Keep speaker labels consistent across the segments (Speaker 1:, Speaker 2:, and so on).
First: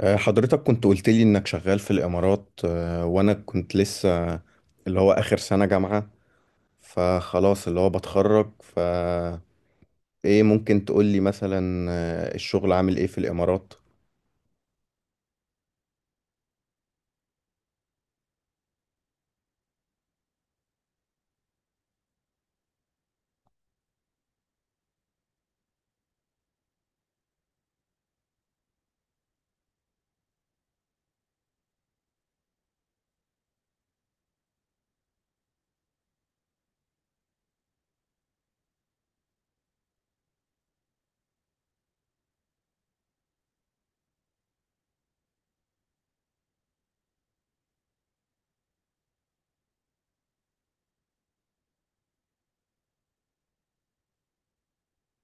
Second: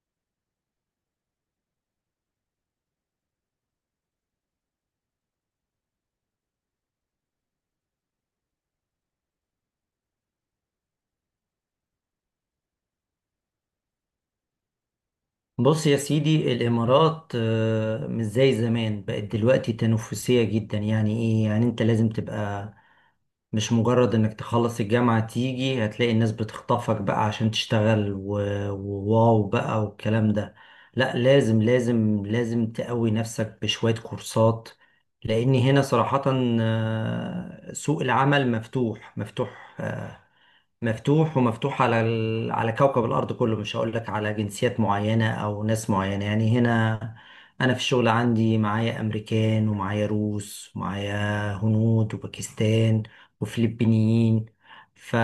Speaker 1: حضرتك كنت قلت لي انك شغال في الامارات، وانا كنت لسه اللي هو اخر سنة جامعة، فخلاص اللي هو بتخرج ايه، ممكن تقول لي مثلا الشغل عامل ايه في الامارات؟
Speaker 2: بص يا سيدي، الإمارات مش زي زمان، بقت دلوقتي تنافسية جدا. يعني إيه؟ يعني أنت لازم تبقى مش مجرد إنك تخلص الجامعة تيجي هتلاقي الناس بتخطفك بقى عشان تشتغل وواو بقى والكلام ده. لا لازم لازم لازم تقوي نفسك بشوية كورسات، لأن هنا صراحة سوق العمل مفتوح مفتوح. مفتوح ومفتوح على على كوكب الأرض كله. مش هقول لك على جنسيات معينة أو ناس معينة، يعني هنا أنا في الشغل عندي معايا أمريكان ومعايا روس ومعايا هنود وباكستان وفلبينيين ف...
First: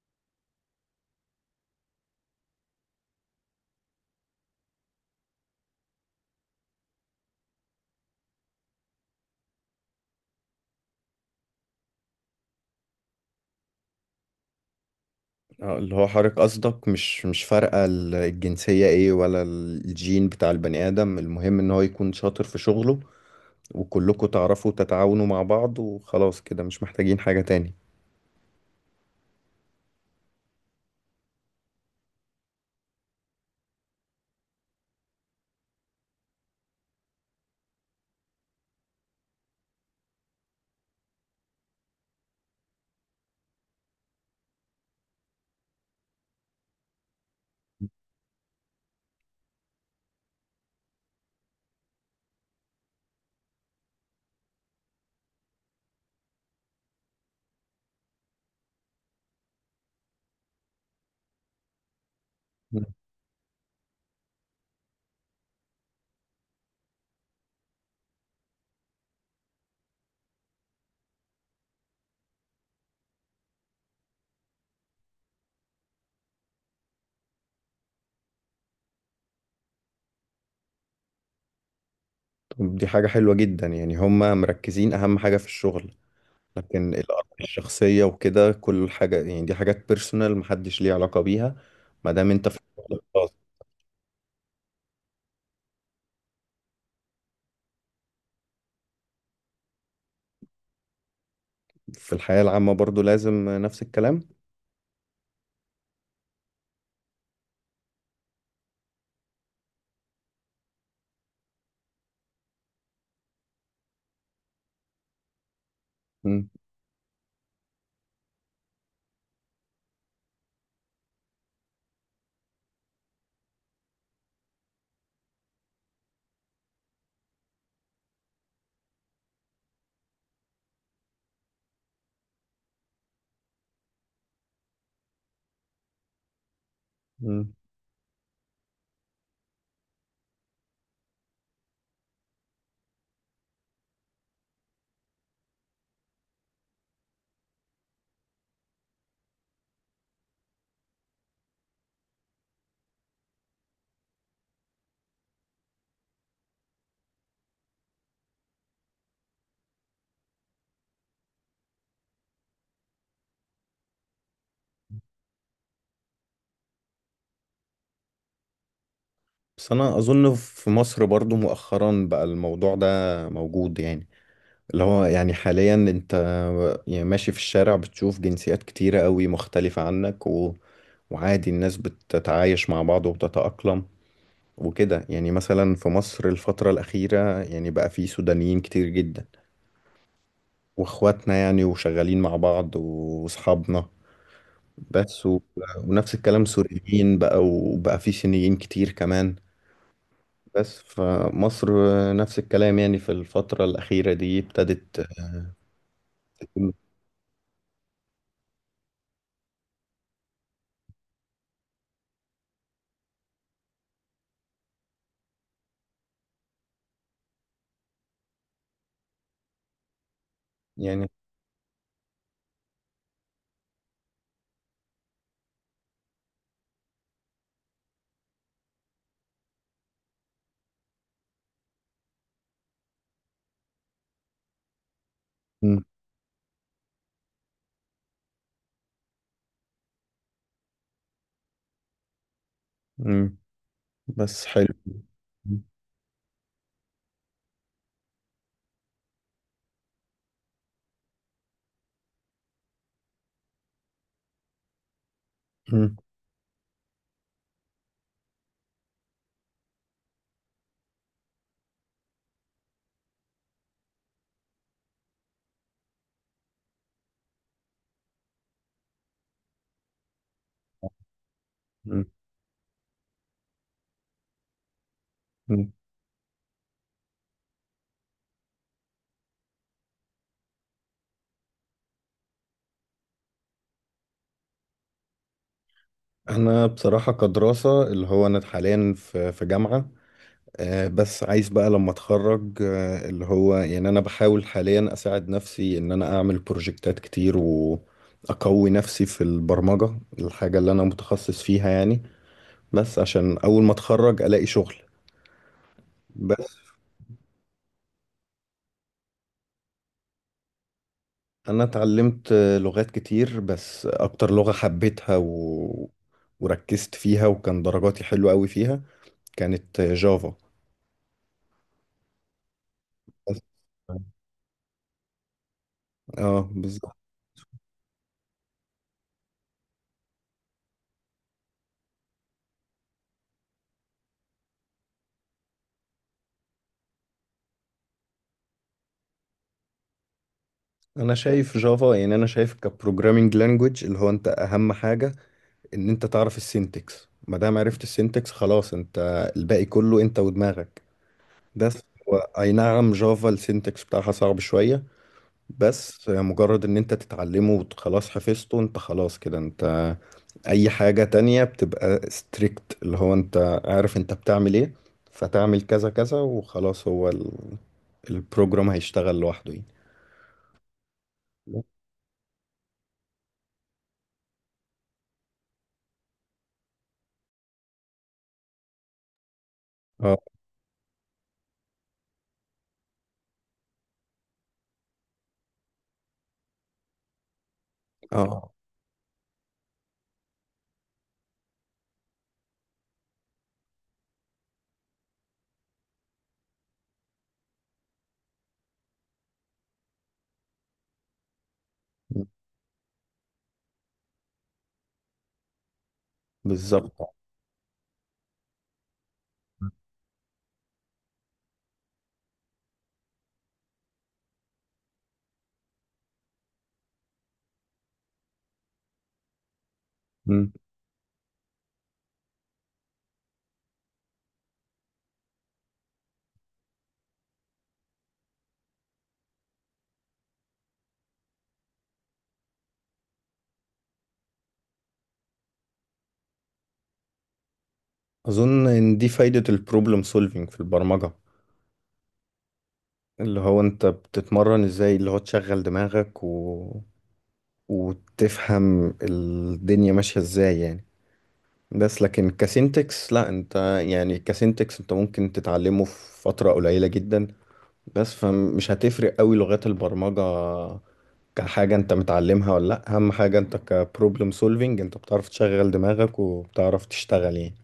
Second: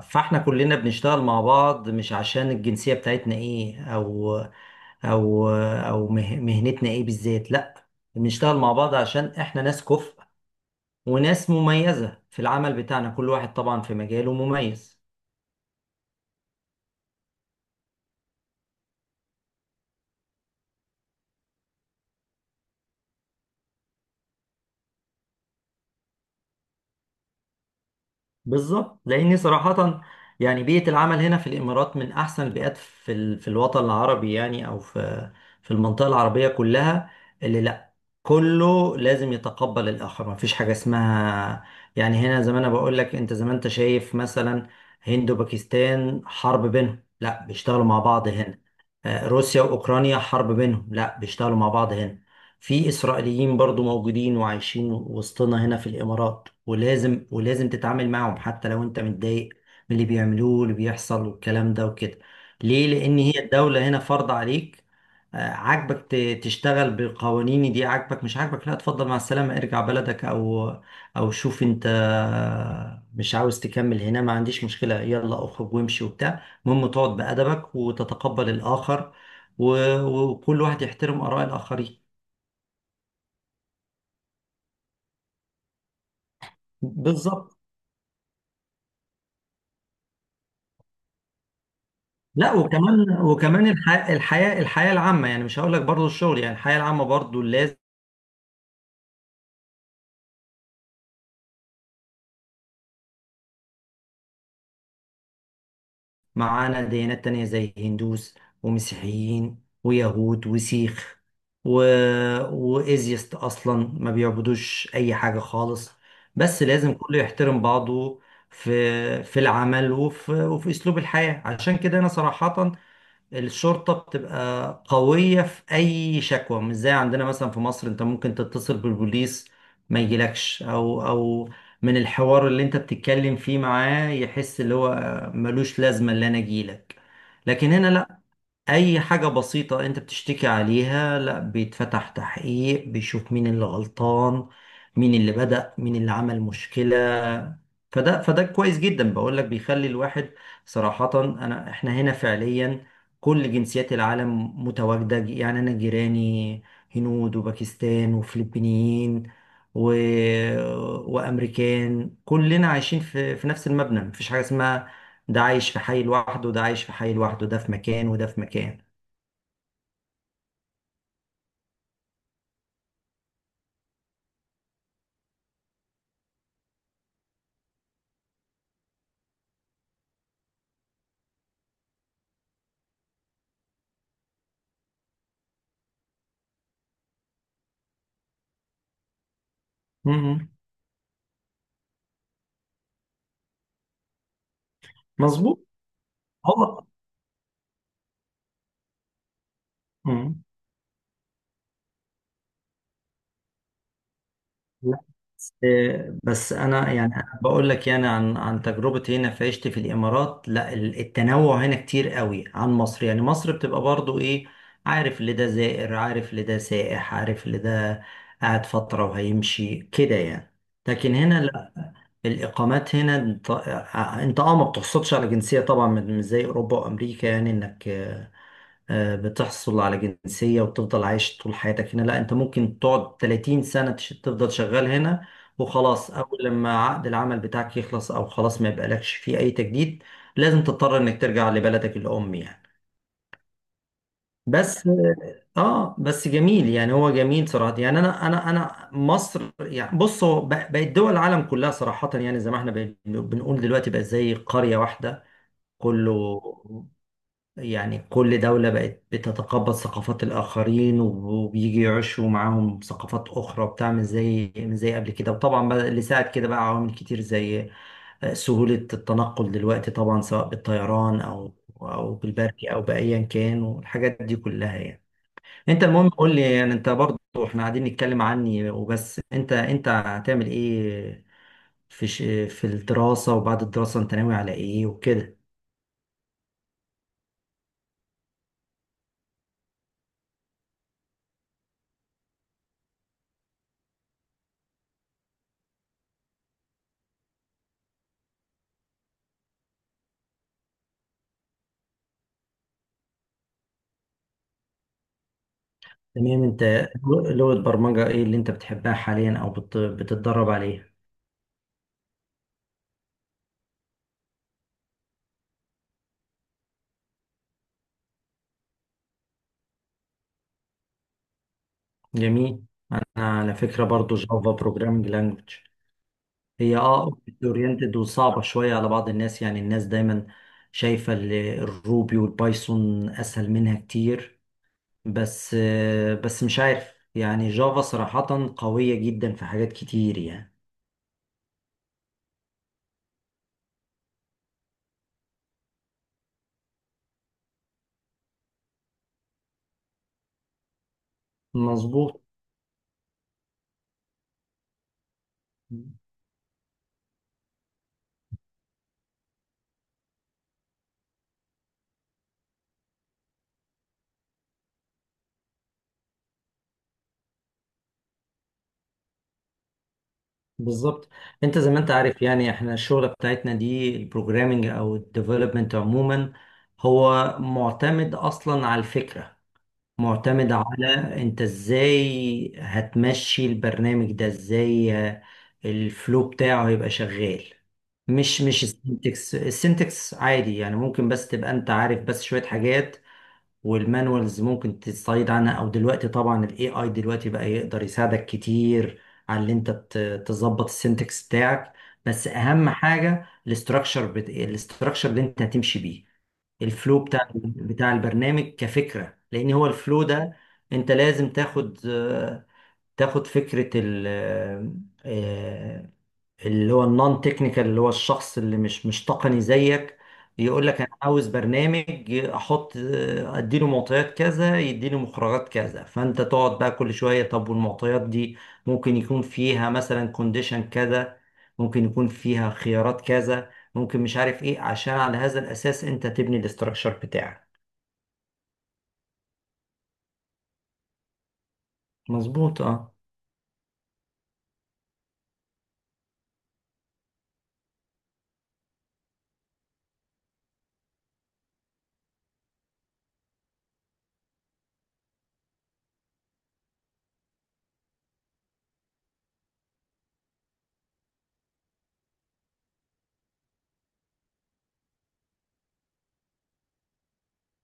Speaker 2: فاحنا كلنا بنشتغل مع بعض، مش عشان الجنسية بتاعتنا ايه، أو مهنتنا ايه بالذات. لأ، بنشتغل مع بعض عشان احنا ناس كفء وناس مميزة في العمل بتاعنا، كل واحد طبعا في مجاله مميز.
Speaker 1: اللي هو حضرتك قصدك مش فارقة الجنسية ايه ولا الجين بتاع البني ادم، المهم ان هو يكون شاطر في شغله، وكلكم تعرفوا تتعاونوا مع بعض، وخلاص كده مش محتاجين حاجة تاني.
Speaker 2: بالظبط، لاني صراحه يعني بيئه العمل هنا في الامارات من احسن البيئات في الوطن العربي، يعني او في المنطقه العربيه كلها. اللي لا كله لازم يتقبل الاخر، ما فيش حاجه اسمها. يعني هنا زي ما انا بقول لك، انت زي ما انت شايف مثلا، هند وباكستان حرب بينهم، لا بيشتغلوا مع بعض هنا. روسيا واوكرانيا حرب بينهم، لا بيشتغلوا مع بعض هنا. في إسرائيليين برضو موجودين وعايشين وسطنا هنا في الإمارات، ولازم تتعامل معهم حتى لو أنت متضايق من اللي بيعملوه واللي بيحصل والكلام ده وكده. ليه؟ لأن هي الدولة هنا فرض عليك. عاجبك تشتغل بقوانين دي، عاجبك مش عاجبك، لا اتفضل مع السلامة، ارجع بلدك أو شوف أنت مش عاوز تكمل هنا، ما عنديش مشكلة، يلا اخرج وامشي وبتاع. المهم تقعد بأدبك وتتقبل الآخر، و- وكل واحد يحترم آراء الآخرين.
Speaker 1: طب دي حاجة حلوة جدا، يعني هما مركزين أهم حاجة في الشغل، لكن الآراء
Speaker 2: بالظبط.
Speaker 1: الشخصية وكده كل حاجة يعني دي حاجات بيرسونال محدش ليه علاقة بيها ما دام انت
Speaker 2: لا
Speaker 1: في الشغل
Speaker 2: وكمان
Speaker 1: الخاص.
Speaker 2: وكمان الحياة العامة، يعني مش هقول لك برضه الشغل، يعني الحياة العامة برضه لازم.
Speaker 1: في الحياة العامة برضو لازم نفس الكلام.
Speaker 2: معانا ديانات تانية زي هندوس ومسيحيين ويهود وسيخ و... وإيزيست أصلا ما بيعبدوش أي حاجة خالص،
Speaker 1: مم.
Speaker 2: بس لازم كله يحترم بعضه في العمل وفي أسلوب الحياة. عشان كده أنا صراحة، الشرطة بتبقى قوية في أي شكوى، مش زي عندنا مثلا في مصر. أنت ممكن تتصل بالبوليس ما يجيلكش، أو من الحوار اللي أنت بتتكلم فيه معاه يحس اللي هو ملوش لازمة اللي أنا أجيلك.
Speaker 1: مم.
Speaker 2: لكن هنا لأ، اي حاجة بسيطة انت بتشتكي عليها، لا بيتفتح تحقيق، بيشوف مين اللي غلطان، مين اللي بدأ، مين اللي عمل مشكلة. فده كويس جدا، بقول لك بيخلي الواحد صراحة. انا احنا هنا فعليا كل جنسيات العالم متواجدة، يعني انا جيراني هنود وباكستان وفلبينيين و... وامريكان، كلنا عايشين في نفس المبنى. مفيش حاجة اسمها ده عايش في حي لوحده وده عايش في حي لوحده، ده في مكان وده في مكان.
Speaker 1: بس أنا أظن في مصر برضو مؤخرا بقى الموضوع ده موجود يعني، اللي هو يعني حاليا أنت يعني ماشي في الشارع بتشوف جنسيات كتيرة قوي مختلفة عنك، وعادي الناس بتتعايش مع بعض وبتتأقلم وكده، يعني مثلا في مصر الفترة الأخيرة يعني بقى في سودانيين كتير جدا،
Speaker 2: مم.
Speaker 1: واخواتنا يعني وشغالين مع بعض واصحابنا، بس
Speaker 2: مظبوط.
Speaker 1: ونفس الكلام
Speaker 2: هو.
Speaker 1: سوريين، بقى وبقى في صينيين كتير كمان،
Speaker 2: مم.
Speaker 1: بس فمصر نفس الكلام يعني في الفترة الأخيرة دي
Speaker 2: لا،
Speaker 1: ابتدت
Speaker 2: بس بس انا يعني بقول لك يعني عن تجربتي هنا في عيشتي في الامارات. لا التنوع هنا كتير قوي عن مصر، يعني مصر بتبقى برضو ايه، عارف اللي ده زائر، عارف اللي ده سائح، عارف اللي ده قاعد فترة وهيمشي كده يعني.
Speaker 1: يعني.
Speaker 2: لكن هنا لا، الاقامات هنا انت آه، آه، انت ما بتحصلش على جنسية طبعا، مش زي اوروبا وامريكا يعني، انك بتحصل على جنسية وتفضل عايش طول حياتك هنا. لا انت ممكن تقعد 30 سنة تفضل شغال هنا،
Speaker 1: م-
Speaker 2: وخلاص اول لما عقد العمل بتاعك يخلص او خلاص ما يبقالكش فيه اي تجديد، لازم تضطر انك ترجع لبلدك الام يعني.
Speaker 1: م- بس حلو.
Speaker 2: بس
Speaker 1: م-
Speaker 2: اه بس جميل يعني، هو جميل صراحة يعني. انا مصر يعني، بص هو بقت دول العالم كلها صراحة يعني، زي ما احنا بنقول دلوقتي بقت زي قرية واحدة كله. يعني كل دولة بقت بتتقبل ثقافات الآخرين وبيجي يعيشوا معاهم ثقافات أخرى وبتاع، مش زي قبل كده. وطبعا بقى اللي ساعد كده بقى عوامل كتير، زي سهولة التنقل دلوقتي طبعا، سواء بالطيران أو
Speaker 1: م-
Speaker 2: أو بالبري أو بأيا كان والحاجات دي كلها يعني.
Speaker 1: م-
Speaker 2: أنت المهم قول لي يعني، أنت برضه إحنا قاعدين نتكلم عني وبس. أنت هتعمل إيه في الدراسة وبعد الدراسة؟ أنت ناوي على إيه وكده؟
Speaker 1: أنا بصراحة كدراسة اللي هو أنا حاليا في جامعة، بس عايز بقى لما اتخرج، اللي هو يعني انا بحاول حاليا اساعد نفسي ان انا اعمل بروجكتات كتير واقوي نفسي في البرمجة، الحاجة اللي انا متخصص فيها يعني، بس عشان اول ما اتخرج الاقي شغل.
Speaker 2: تمام.
Speaker 1: بس
Speaker 2: انت لغة برمجة ايه اللي انت بتحبها حاليا او بتتدرب عليها؟
Speaker 1: انا اتعلمت لغات كتير، بس اكتر لغة حبيتها وركزت فيها وكان درجاتي حلوة قوي فيها، كانت جافا.
Speaker 2: جميل. انا
Speaker 1: بس
Speaker 2: على فكرة
Speaker 1: اه،
Speaker 2: برضو جافا بروجرامنج لانجوج. هي
Speaker 1: بالظبط.
Speaker 2: اوبجكت اورينتد وصعبة شوية على بعض الناس، يعني الناس دايما شايفة الروبي والبايثون اسهل منها كتير، بس مش عارف، يعني جافا صراحة قوية جدا في حاجات كتير يعني.
Speaker 1: انا شايف جافا، يعني انا شايف كبروجرامينج لانجويج اللي هو انت اهم حاجه ان انت تعرف السينتكس، ما دام عرفت السينتكس خلاص، انت الباقي كله انت ودماغك. بس هو
Speaker 2: مظبوط.
Speaker 1: اي نعم جافا السينتكس بتاعها صعب شويه، بس مجرد ان انت تتعلمه وخلاص حفظته انت، خلاص كده انت اي حاجه تانية بتبقى ستريكت، اللي هو انت عارف انت بتعمل ايه، فتعمل كذا كذا وخلاص، هو البروجرام هيشتغل لوحده يعني.
Speaker 2: بالظبط. انت زي ما انت عارف يعني احنا الشغله بتاعتنا دي البروجرامنج او الديفلوبمنت عموما، هو معتمد اصلا على الفكره،
Speaker 1: اه،
Speaker 2: معتمد على انت ازاي هتمشي البرنامج ده، ازاي الفلو بتاعه هيبقى شغال. مش
Speaker 1: اه،
Speaker 2: مش السنتكس، السنتكس عادي يعني، ممكن بس تبقى انت عارف بس شويه حاجات، والمانوالز ممكن تستعيد عنها، او دلوقتي طبعا الاي اي دلوقتي بقى يقدر يساعدك كتير على اللي انت تظبط السنتكس بتاعك. بس اهم حاجه الاستراكشر الاستراكشر اللي انت هتمشي بيه الفلو
Speaker 1: بالظبط.
Speaker 2: بتاع البرنامج كفكره، لان هو الفلو ده انت لازم تاخد فكره ال آه، اللي هو النون تكنيكال، اللي هو الشخص اللي مش تقني زيك،
Speaker 1: مم.
Speaker 2: يقول لك انا عاوز برنامج احط، اديله معطيات كذا يديني مخرجات كذا، فانت تقعد بقى كل شويه طب والمعطيات دي ممكن يكون فيها مثلا كونديشن كذا، ممكن يكون فيها خيارات كذا، ممكن مش عارف ايه، عشان على هذا الاساس انت تبني الاستراكشر بتاعك.
Speaker 1: أظن إن دي فايدة البروبلم سولفينج في البرمجة،
Speaker 2: مظبوط اه.
Speaker 1: اللي هو أنت بتتمرن إزاي، اللي هو تشغل دماغك وتفهم الدنيا ماشية إزاي يعني. بس لكن كسينتكس لا، أنت يعني كسينتكس أنت ممكن تتعلمه في فترة قليلة جدا، بس فمش هتفرق قوي لغات البرمجة كحاجة أنت متعلمها ولا لأ، أهم حاجة أنت كبروبلم سولفينج أنت بتعرف تشغل دماغك وبتعرف تشتغل يعني.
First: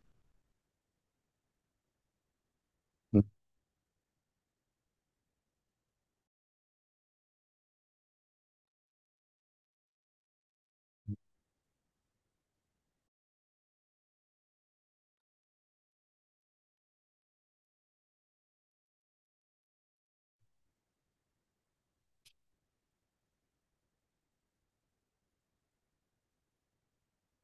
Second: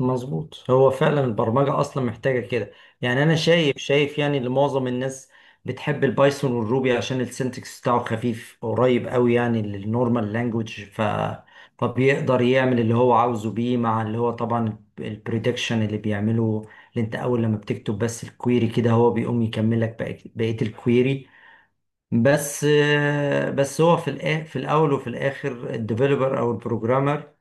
Speaker 2: مظبوط، هو فعلا البرمجة أصلا محتاجة كده يعني. أنا شايف شايف يعني اللي معظم الناس بتحب البايثون والروبي عشان السنتكس بتاعه خفيف قريب قوي يعني للنورمال لانجوج، فبيقدر يعمل اللي هو عاوزه بيه، مع اللي هو طبعا البريدكشن اللي بيعمله، اللي انت اول لما بتكتب بس الكويري كده هو بيقوم يكملك بقية الكويري. بس بس هو في الاول وفي الاخر الديفلوبر او البروجرامر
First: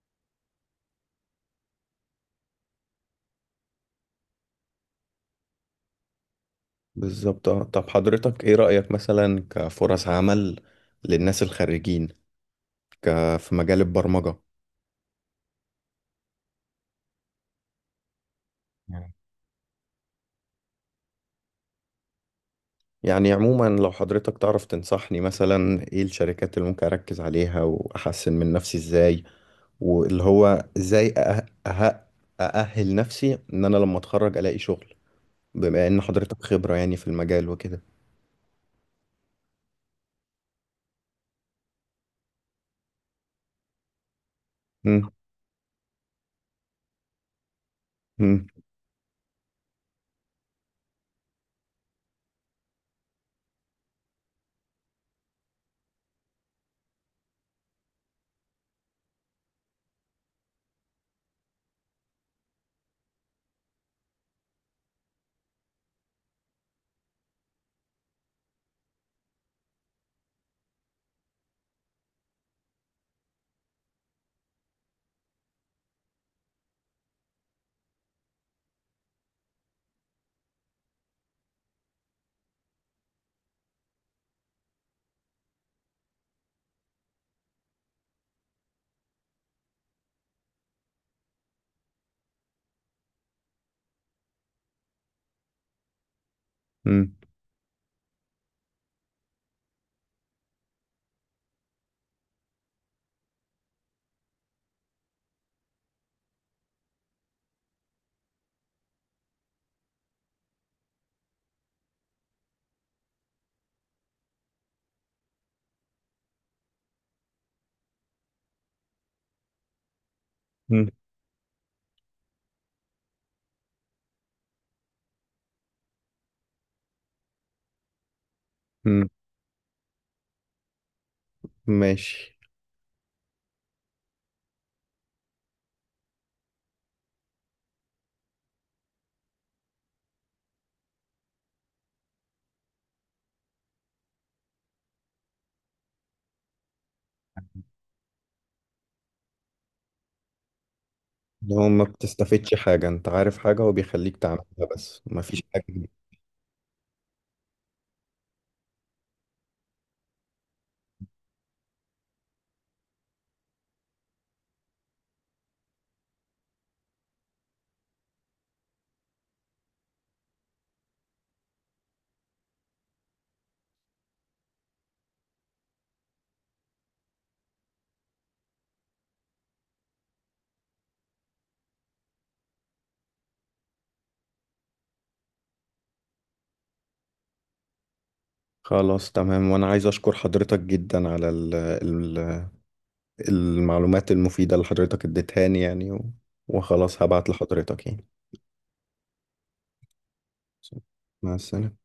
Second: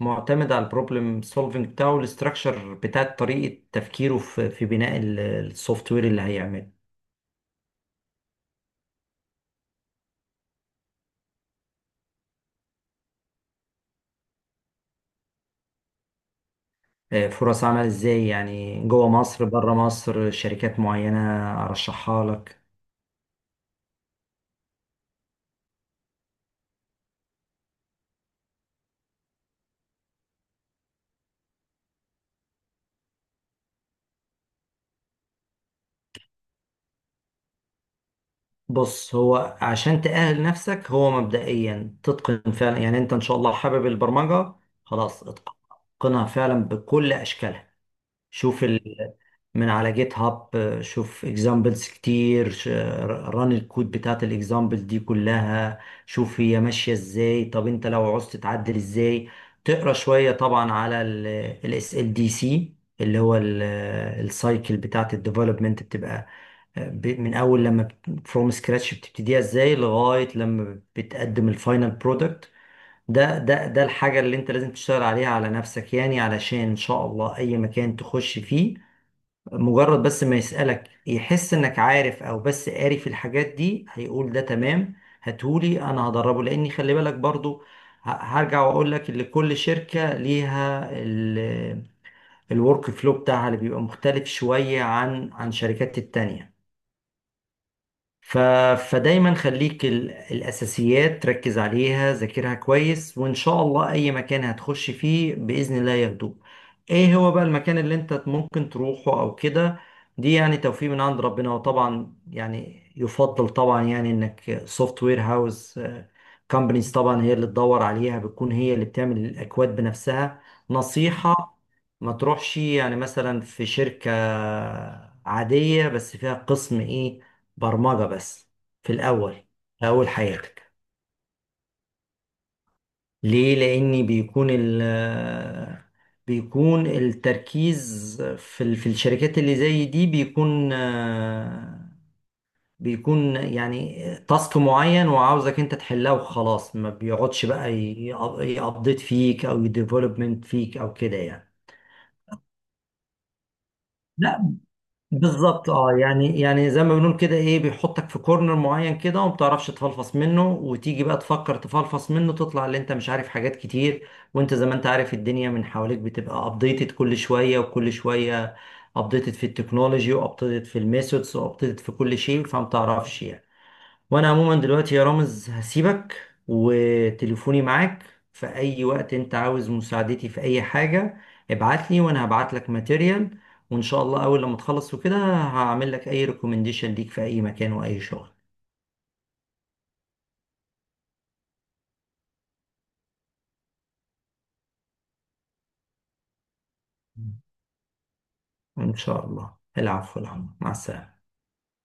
Speaker 2: معتمد على البروبلم سولفنج بتاعه والاستراكشر بتاع طريقة تفكيره في بناء السوفت وير اللي هيعمله.
Speaker 1: بالظبط. طب حضرتك ايه رأيك مثلا كفرص عمل للناس الخريجين، ك... في مجال البرمجة؟
Speaker 2: فرص عمل ازاي؟ يعني جوه
Speaker 1: مم.
Speaker 2: مصر بره مصر شركات معينة ارشحها لك؟
Speaker 1: يعني عموما لو حضرتك تعرف تنصحني مثلا ايه الشركات اللي ممكن اركز عليها واحسن من نفسي ازاي، واللي هو ازاي أأهل نفسي ان انا لما اتخرج الاقي شغل، بما ان حضرتك خبرة يعني في المجال وكده.
Speaker 2: بص، هو عشان تأهل نفسك، هو مبدئيا تتقن فعلا، يعني انت ان شاء الله حابب البرمجة،
Speaker 1: مم،
Speaker 2: خلاص اتقنها فعلا بكل اشكالها.
Speaker 1: مم،
Speaker 2: شوف من على جيت هاب، شوف اكزامبلز كتير، ران الكود بتاعت الاكزامبل دي كلها، شوف هي ماشية ازاي، طب انت لو عوزت تعدل ازاي، تقرا شوية طبعا على الاس ال دي سي، اللي هو السايكل بتاعت الديفلوبمنت بتبقى من اول لما فروم سكراتش بتبتديها ازاي لغاية لما بتقدم الفاينل برودكت. ده الحاجة اللي انت لازم تشتغل عليها على نفسك، يعني علشان ان شاء الله اي مكان تخش فيه، مجرد بس ما يسألك يحس انك عارف او بس قاري في الحاجات دي، هيقول ده تمام هاتهولي انا هدربه. لاني خلي بالك برضو، هرجع واقول لك ان كل شركة ليها الورك فلو بتاعها اللي بيبقى مختلف شوية عن شركات التانية.
Speaker 1: مم،
Speaker 2: ف... فدايما خليك، الأساسيات ركز عليها، ذاكرها كويس، وإن شاء الله أي مكان هتخش فيه بإذن الله ياخدوه. إيه هو بقى المكان اللي أنت ممكن تروحه أو كده؟ دي يعني توفيق من عند ربنا. وطبعا يعني يفضل طبعا يعني إنك سوفت وير هاوس كومبانيز طبعا هي اللي تدور عليها، بتكون هي اللي بتعمل الأكواد بنفسها.
Speaker 1: مم،
Speaker 2: نصيحة، ما تروحش يعني مثلا في شركة عادية بس فيها قسم ايه، برمجة بس، في
Speaker 1: مم.
Speaker 2: الأول في أول حياتك.
Speaker 1: ماشي.
Speaker 2: ليه؟ لأن بيكون ال آه، بيكون التركيز في الشركات اللي زي دي، بيكون بيكون يعني تاسك معين وعاوزك انت تحلها وخلاص، ما بيقعدش بقى يابديت فيك او يديفلوبمنت فيك او كده يعني.
Speaker 1: لو ما بتستفدش حاجة، انت عارف حاجة وبيخليك تعملها
Speaker 2: لا،
Speaker 1: بس ما فيش حاجة.
Speaker 2: بالظبط اه، يعني يعني زي ما بنقول كده ايه، بيحطك في كورنر معين كده، وما بتعرفش تفلفص منه، وتيجي بقى تفكر تفلفص منه تطلع اللي انت مش عارف حاجات كتير. وانت زي ما انت عارف الدنيا من حواليك بتبقى ابديتد كل شوية وكل شوية، ابديتد في التكنولوجي وابديتد في الميثودز وابديتد في كل شيء، فما بتعرفش يعني. وانا عموما دلوقتي يا رامز هسيبك، وتليفوني معاك في اي وقت انت عاوز مساعدتي في اي حاجة ابعتلي، وانا هبعت لك ماتيريال. وان شاء الله اول لما تخلص وكده هعمل لك اي ريكومنديشن ليك في اي مكان واي شغل.
Speaker 1: خلاص تمام، وانا عايز اشكر حضرتك جدا على المعلومات المفيدة اللي حضرتك اديتهاني يعني، وخلاص هبعت لحضرتك يعني.
Speaker 2: ان شاء الله، العفو العفو، مع السلامة.
Speaker 1: مع السلامة.